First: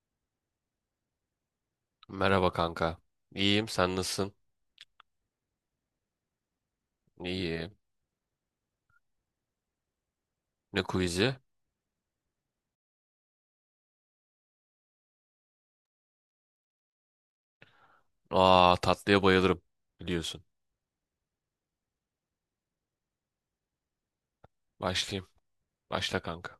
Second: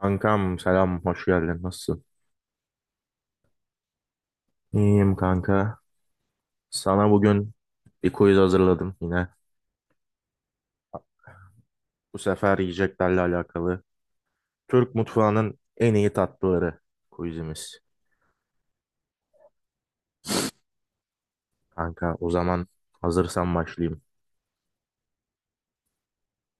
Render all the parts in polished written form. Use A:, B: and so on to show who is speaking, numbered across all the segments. A: Kankam selam, hoş geldin. Nasılsın?
B: Merhaba kanka. İyiyim, sen nasılsın?
A: İyiyim kanka. Sana bugün
B: İyiyim.
A: bir quiz hazırladım yine.
B: Ne quiz'i?
A: Bu sefer yiyeceklerle alakalı. Türk mutfağının en iyi tatlıları quizimiz.
B: Aa, tatlıya bayılırım biliyorsun.
A: Kanka o zaman hazırsan başlayayım.
B: Başlayayım. Başla kanka.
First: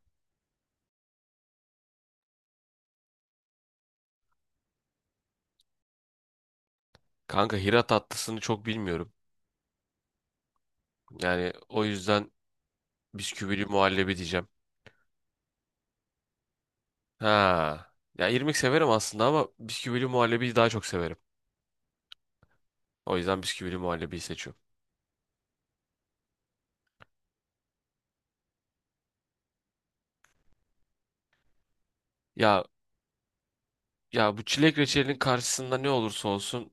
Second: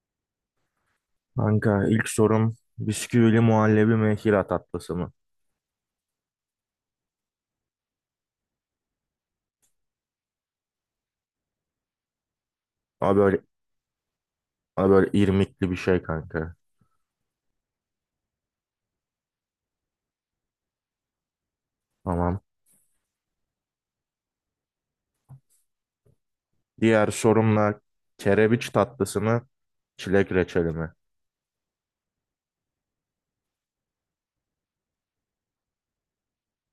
A: Kanka ilk sorum bisküvili muhallebi mi Hira tatlısı mı?
B: Kanka Hira tatlısını çok bilmiyorum. Yani o yüzden
A: Ama böyle,
B: bisküvili muhallebi diyeceğim.
A: ama böyle irmikli bir şey kanka.
B: Ha. Ya irmik severim aslında ama bisküvili muhallebiyi daha çok severim.
A: Tamam.
B: O yüzden bisküvili muhallebiyi seçiyorum.
A: Diğer sorumla kerebiç tatlısı mı? Çilek reçeli mi?
B: Ya ya bu çilek reçelinin karşısında ne olursa olsun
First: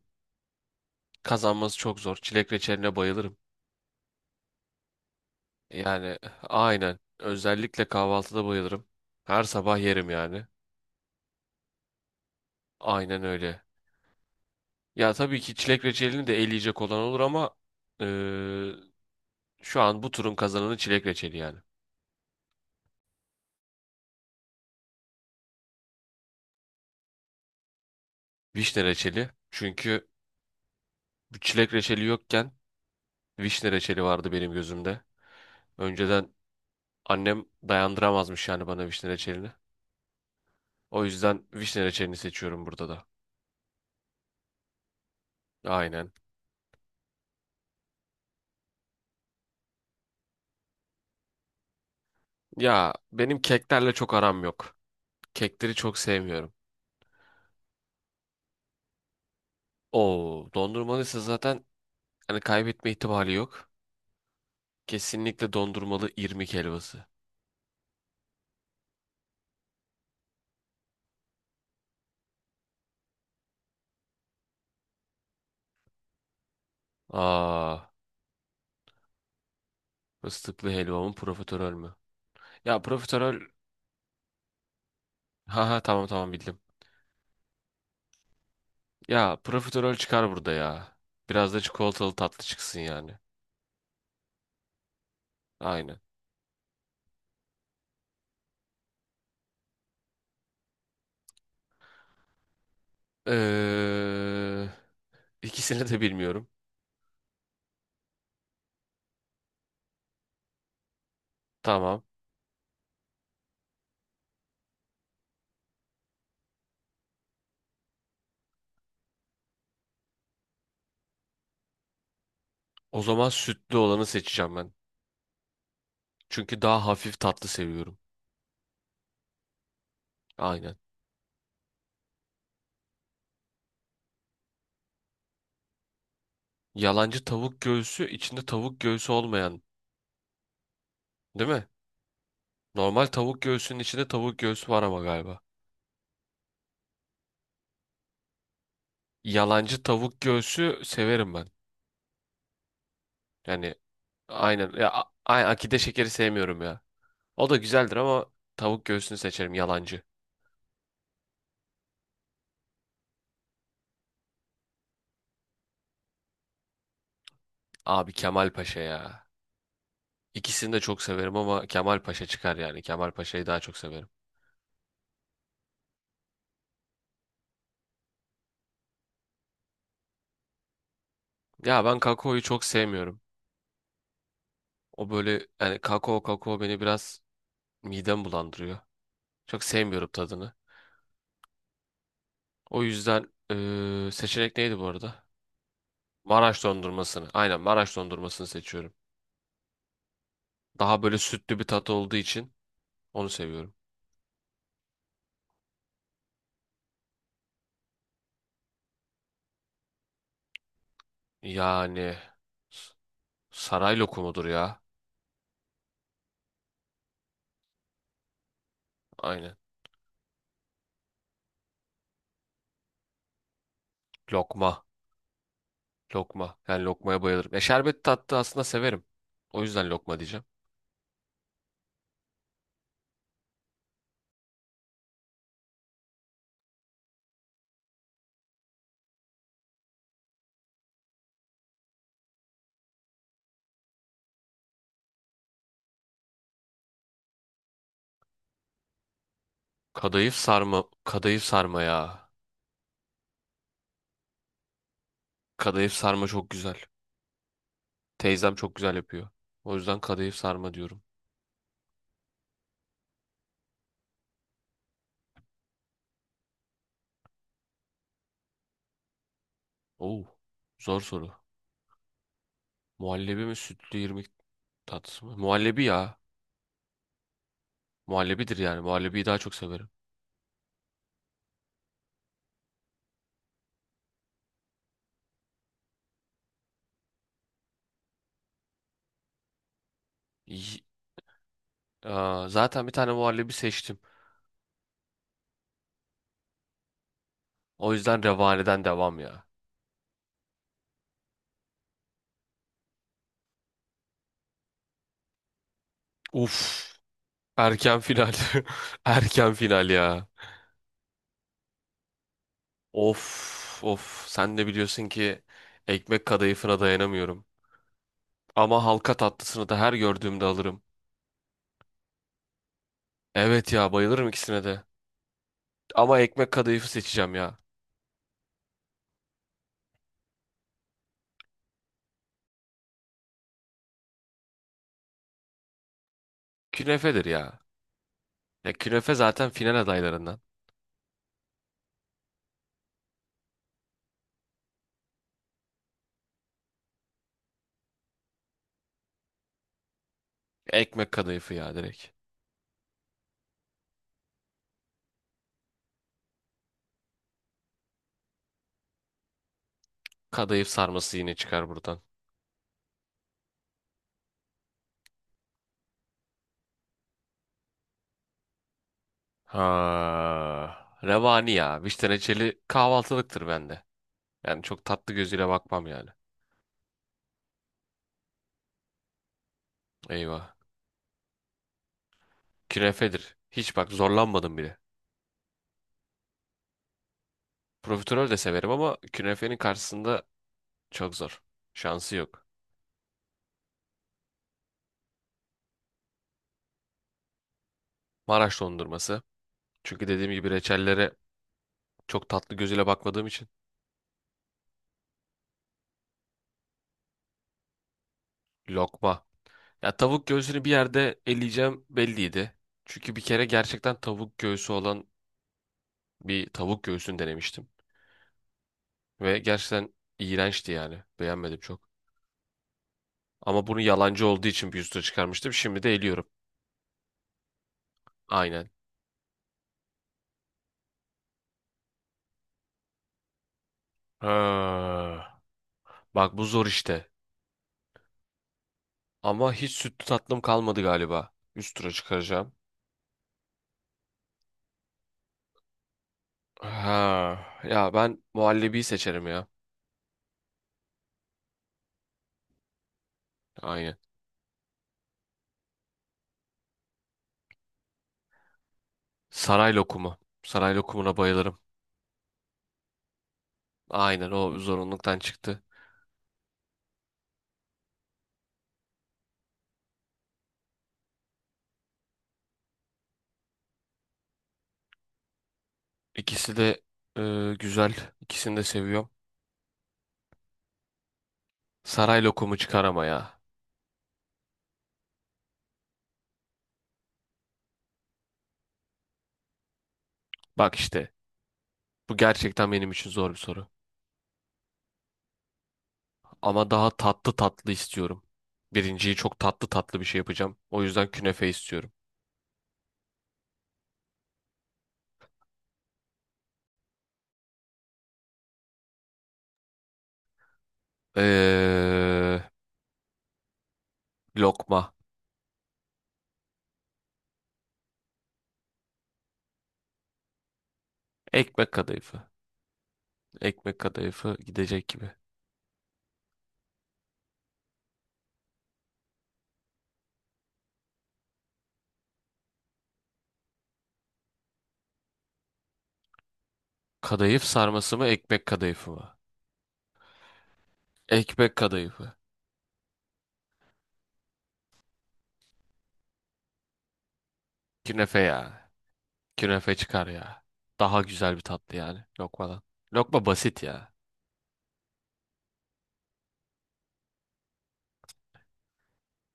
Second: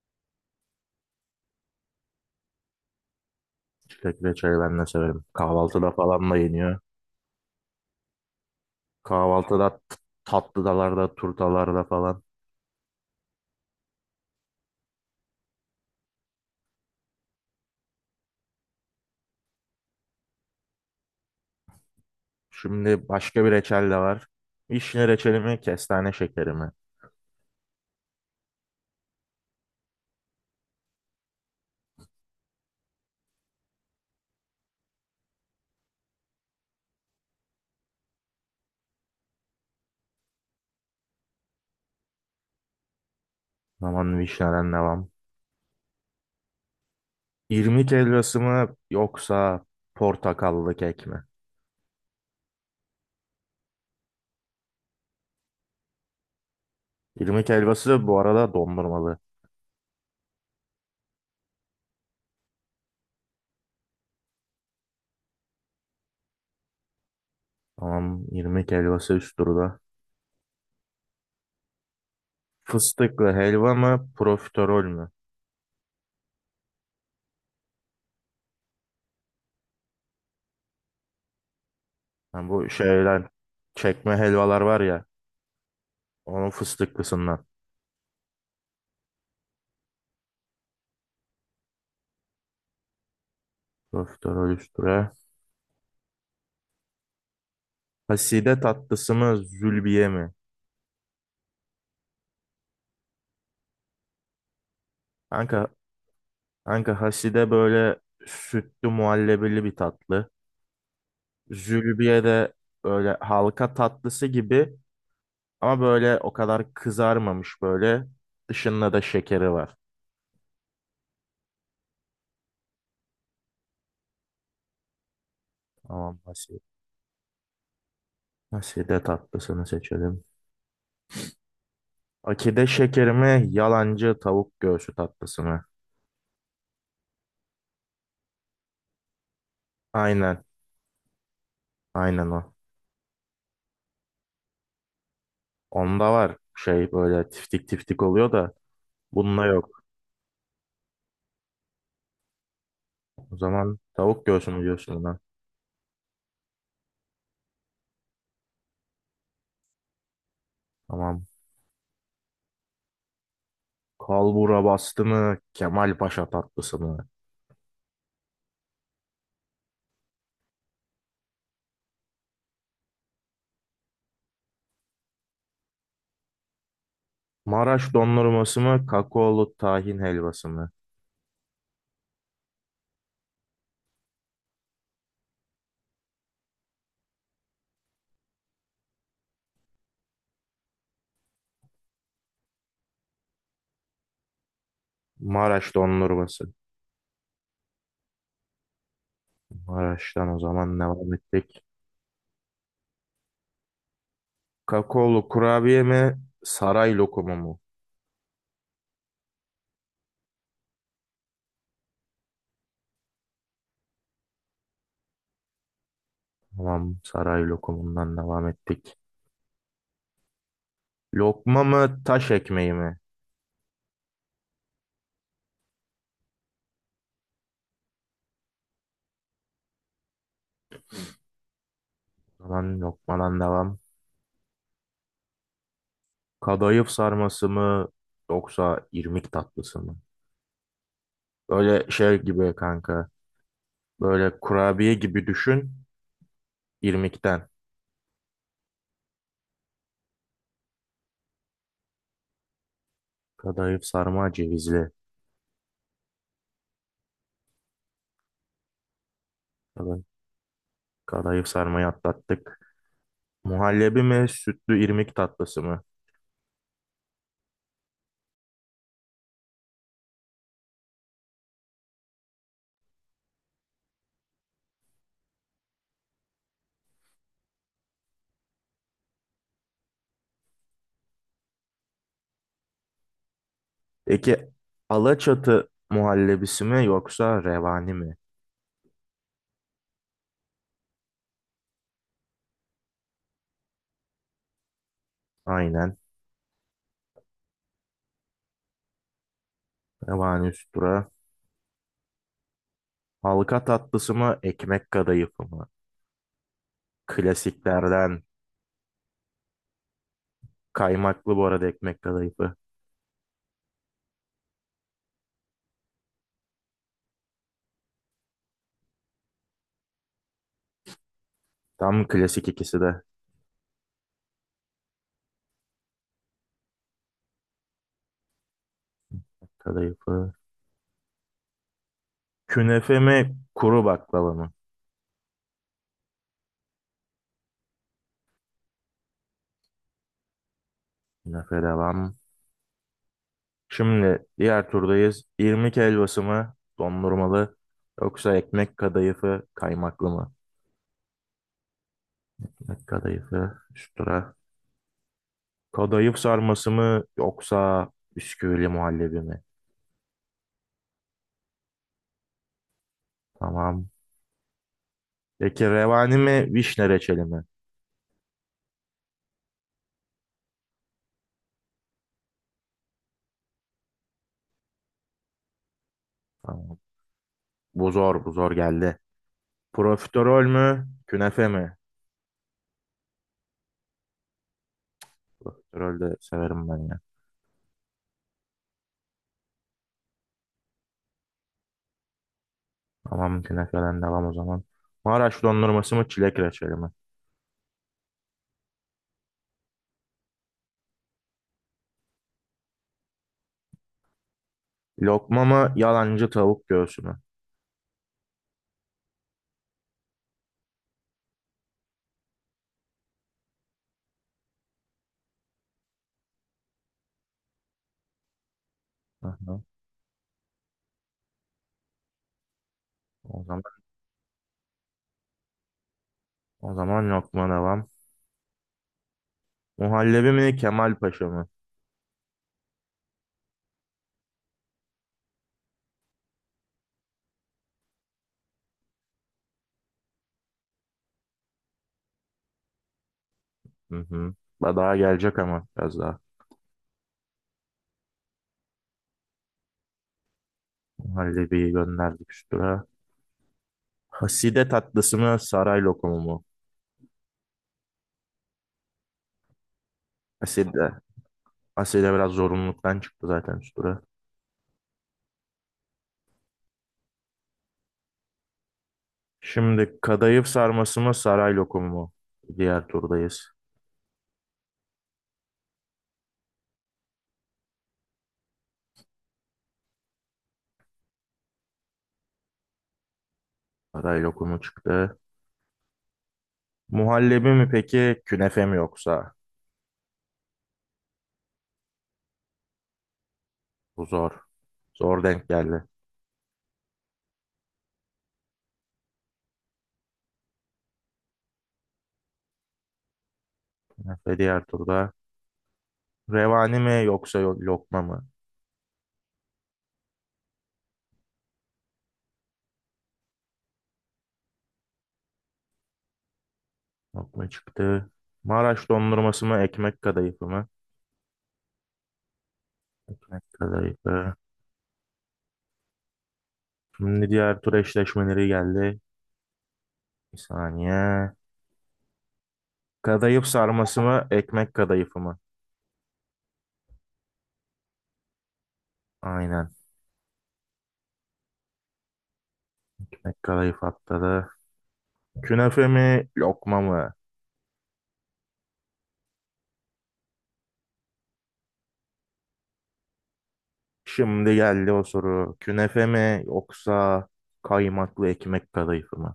B: kazanması çok zor. Çilek reçeline bayılırım.
A: Çilek reçeli ben de severim. Kahvaltıda
B: Yani
A: falan da yeniyor.
B: aynen. Özellikle kahvaltıda bayılırım. Her
A: Kahvaltıda
B: sabah yerim yani.
A: tatlıdalarda, turtalarda falan.
B: Aynen öyle. Ya tabii ki çilek reçelini de eleyecek olan olur ama eee, şu an bu turun kazananı çilek reçeli yani.
A: Şimdi başka bir reçel de var. Vişne reçeli mi, kestane şekeri mi?
B: Vişne reçeli. Çünkü bu çilek reçeli yokken vişne reçeli vardı benim gözümde. Önceden annem dayandıramazmış yani bana vişne reçelini. O yüzden vişne reçelini seçiyorum burada da.
A: Aman vişneden devam.
B: Aynen.
A: İrmik helvası mı yoksa portakallı kek mi?
B: Ya benim keklerle çok aram yok. Kekleri çok sevmiyorum.
A: İrmik helvası bu arada dondurmalı.
B: Oo, dondurmalıysa zaten hani kaybetme ihtimali yok. Kesinlikle dondurmalı irmik helvası.
A: Tamam, irmik helvası üst turda. Fıstıklı helva mı, profiterol mü?
B: Aa, fıstıklı helvamın profiterol mü?
A: Yani bu
B: Ya
A: şeyden
B: profiterol,
A: çekme helvalar var ya,
B: ha ha tamam tamam
A: onun
B: bildim.
A: fıstıklısından.
B: Ya profiterol çıkar burada ya. Biraz da çikolatalı tatlı çıksın yani.
A: Profiterol üst tura.
B: Aynen.
A: Haside tatlısı mı, zülbiye mi?
B: Ee,
A: Kanka
B: ikisini de bilmiyorum.
A: Kanka Haside böyle sütlü muhallebili bir tatlı.
B: Tamam.
A: Zülbiye de böyle halka tatlısı gibi ama böyle o kadar kızarmamış böyle. Dışında da şekeri var.
B: O zaman sütlü olanı seçeceğim ben.
A: Tamam Haside.
B: Çünkü daha hafif tatlı seviyorum.
A: Haside tatlısını seçelim.
B: Aynen.
A: Akide şekeri mi? Yalancı tavuk göğsü tatlısı mı?
B: Yalancı tavuk göğsü içinde tavuk göğsü olmayan,
A: Aynen.
B: değil mi?
A: Aynen o.
B: Normal tavuk göğsünün içinde tavuk göğsü var ama galiba.
A: Onda var şey böyle tiftik tiftik oluyor da bunda yok.
B: Yalancı tavuk göğsü severim ben.
A: O
B: Yani
A: zaman tavuk göğsü mü
B: aynen. Ya,
A: diyorsun buna?
B: akide şekeri sevmiyorum ya. O da güzeldir ama tavuk göğsünü seçerim yalancı.
A: Tamam. Kalbura bastı mı? Kemal Paşa tatlısı mı?
B: Abi Kemal Paşa ya. İkisini de çok severim ama Kemal Paşa çıkar yani. Kemal Paşa'yı daha çok severim.
A: Maraş dondurması mı, kakaolu tahin helvası mı?
B: Ya ben kakaoyu çok sevmiyorum. O böyle yani kakao beni biraz midem bulandırıyor. Çok sevmiyorum tadını. O yüzden seçenek neydi bu arada?
A: Maraş dondurması.
B: Maraş dondurmasını. Aynen Maraş dondurmasını seçiyorum.
A: Maraş'tan o zaman
B: Daha
A: devam
B: böyle sütlü
A: ettik.
B: bir tat olduğu için onu seviyorum.
A: Kakaolu kurabiye mi, saray lokumu mu?
B: Yani s- saray lokumudur ya.
A: Tamam, saray lokumundan devam ettik.
B: Aynen.
A: Lokma mı, taş ekmeği mi?
B: Lokma. Lokma. Yani lokmaya bayılırım. E şerbet tatlı aslında severim. O yüzden lokma diyeceğim.
A: O zaman lokmadan devam. Kadayıf sarması mı, yoksa irmik tatlısı mı? Böyle şey gibi kanka, böyle kurabiye gibi düşün, İrmikten.
B: Kadayıf sarma. Kadayıf sarma ya.
A: Kadayıf sarma cevizli.
B: Kadayıf sarma çok güzel. Teyzem çok güzel yapıyor. O yüzden
A: Kadayıf,
B: kadayıf sarma diyorum.
A: kadayıf sarmayı atlattık. Muhallebi mi, sütlü irmik tatlısı mı?
B: Oo, zor soru. Muhallebi mi sütlü irmik tatlısı mı? Muhallebi ya. Muhallebidir yani. Muhallebiyi daha çok severim.
A: Peki Alaçatı muhallebisi mi yoksa revani mi?
B: Y- Aa, zaten bir tane muhallebi seçtim.
A: Aynen.
B: O yüzden Revani'den devam ya.
A: Revani üstüra. Halka tatlısı mı, ekmek kadayıfı mı?
B: Uf. Erken
A: Klasiklerden.
B: final. Erken final ya.
A: Kaymaklı bu arada ekmek kadayıfı.
B: Of of. Sen de biliyorsun ki ekmek kadayıfına dayanamıyorum. Ama halka tatlısını da her gördüğümde alırım.
A: Tam klasik ikisi de.
B: Evet ya bayılırım ikisine de. Ama ekmek kadayıfı seçeceğim ya.
A: Kadayıfı. Künefe mi, kuru baklava mı?
B: Künefedir ya. Ya künefe zaten final adaylarından.
A: Künefe devam. Şimdi diğer turdayız. İrmik helvası mı, dondurmalı yoksa ekmek kadayıfı, kaymaklı mı?
B: Ekmek kadayıfı ya direkt.
A: Ekmek kadayıfı, üstüra. Kadayıf sarması mı yoksa bisküvili muhallebi mi?
B: Kadayıf sarması yine çıkar buradan.
A: Tamam. Peki revani mi, vişne reçeli mi?
B: Ha. Revani ya. Vişne reçeli kahvaltılıktır bende. Yani çok tatlı gözüyle bakmam yani.
A: Tamam. Bu zor geldi. Profiterol
B: Eyvah.
A: mü, künefe mi?
B: Künefedir. Hiç bak zorlanmadım bile.
A: Profiterol de severim ben ya.
B: Profiterol de severim ama künefenin karşısında çok zor. Şansı yok.
A: Tamam, künefeden devam o zaman. Maraş dondurması mı, çilek reçeli mi?
B: Maraş dondurması. Çünkü dediğim gibi reçellere çok tatlı gözüyle bakmadığım için.
A: Lokma mı, yalancı tavuk göğsü mü?
B: Lokma. Ya tavuk göğsünü bir yerde eleyeceğim belliydi. Çünkü bir kere gerçekten tavuk göğsü olan bir tavuk göğsünü denemiştim.
A: Hı
B: Ve
A: hı.
B: gerçekten iğrençti yani. Beğenmedim çok.
A: O zaman,
B: Ama bunu yalancı olduğu için bir üstüne çıkarmıştım. Şimdi de eliyorum.
A: o zaman lokma devam.
B: Aynen.
A: Muhallebi mi, Kemal Paşa mı?
B: Ha. Bak bu zor işte. Ama hiç sütlü tatlım kalmadı galiba. Üst tura çıkaracağım.
A: Hı hı. Daha gelecek ama biraz daha.
B: Ha, ya ben muhallebiyi seçerim ya.
A: Muhallebiyi gönderdik üstüne.
B: Aynen.
A: Haside tatlısı mı saray lokumu mu?
B: Saray lokumu. Saray
A: Haside.
B: lokumuna bayılırım.
A: Haside biraz zorunluluktan çıktı zaten şu tura.
B: Aynen o zorunluluktan çıktı.
A: Şimdi kadayıf sarması mı saray lokumu mu? Diğer turdayız.
B: İkisi de güzel. İkisini de seviyorum. Saray lokumu çıkar ama ya.
A: Saray lokumu çıktı. Muhallebi mi peki künefe mi yoksa?
B: Bak işte bu gerçekten benim için zor bir soru.
A: Bu zor. Zor denk geldi.
B: Ama daha tatlı tatlı istiyorum. Birinciyi çok tatlı tatlı bir şey yapacağım. O yüzden künefe istiyorum.
A: Künefe diğer turda. Revani mi yoksa lokma mı?
B: Ee, lokma.
A: Lokma çıktı. Maraş dondurması mı ekmek kadayıfı mı?
B: Ekmek kadayıfı.
A: Ekmek
B: Ekmek
A: kadayıfı.
B: kadayıfı gidecek gibi.
A: Şimdi diğer tur eşleşmeleri geldi. Bir saniye. Kadayıf sarması mı, ekmek kadayıfı mı?
B: Kadayıf sarması mı ekmek kadayıfı mı?
A: Aynen.
B: Ekmek kadayıfı.
A: Ekmek kadayıf atladı. Künefe mi, lokma mı?
B: Künefe ya. Künefe çıkar ya. Daha güzel bir tatlı yani lokmadan. Lokma basit ya.
A: Şimdi geldi o soru. Künefe mi yoksa kaymaklı ekmek kadayıfı mı?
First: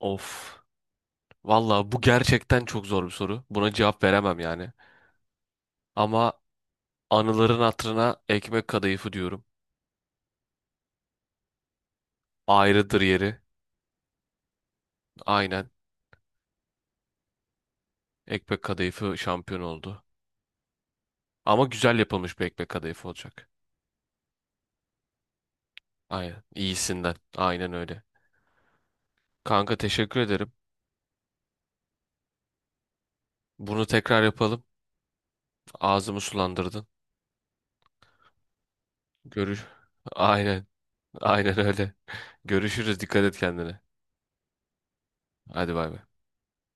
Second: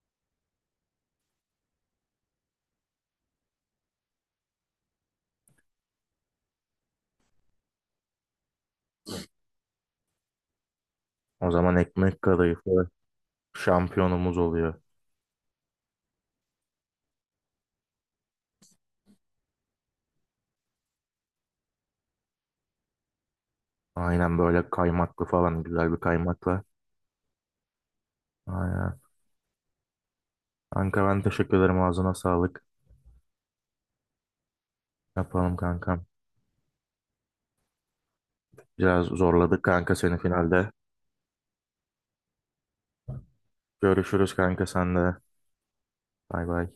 B: Of. Valla bu gerçekten çok zor bir soru. Buna cevap veremem yani. Ama anıların hatırına ekmek kadayıfı diyorum.
A: O zaman ekmek kadayıfı
B: Ayrıdır yeri.
A: şampiyonumuz oluyor.
B: Aynen. Ekmek kadayıfı şampiyon oldu. Ama güzel yapılmış bir ekmek kadayıfı olacak.
A: Aynen böyle kaymaklı falan güzel bir
B: Aynen.
A: kaymakla.
B: İyisinden. Aynen öyle.
A: Aynen.
B: Kanka teşekkür ederim.
A: Kanka ben teşekkür ederim ağzına sağlık.
B: Bunu tekrar yapalım.
A: Yapalım kankam.
B: Ağzımı sulandırdın.
A: Biraz zorladık
B: Görüş.
A: kanka seni
B: Aynen.
A: finalde.
B: Aynen öyle. Görüşürüz. Dikkat et kendine.
A: Görüşürüz kanka sen de.
B: Hadi bay bay.
A: Bay bay.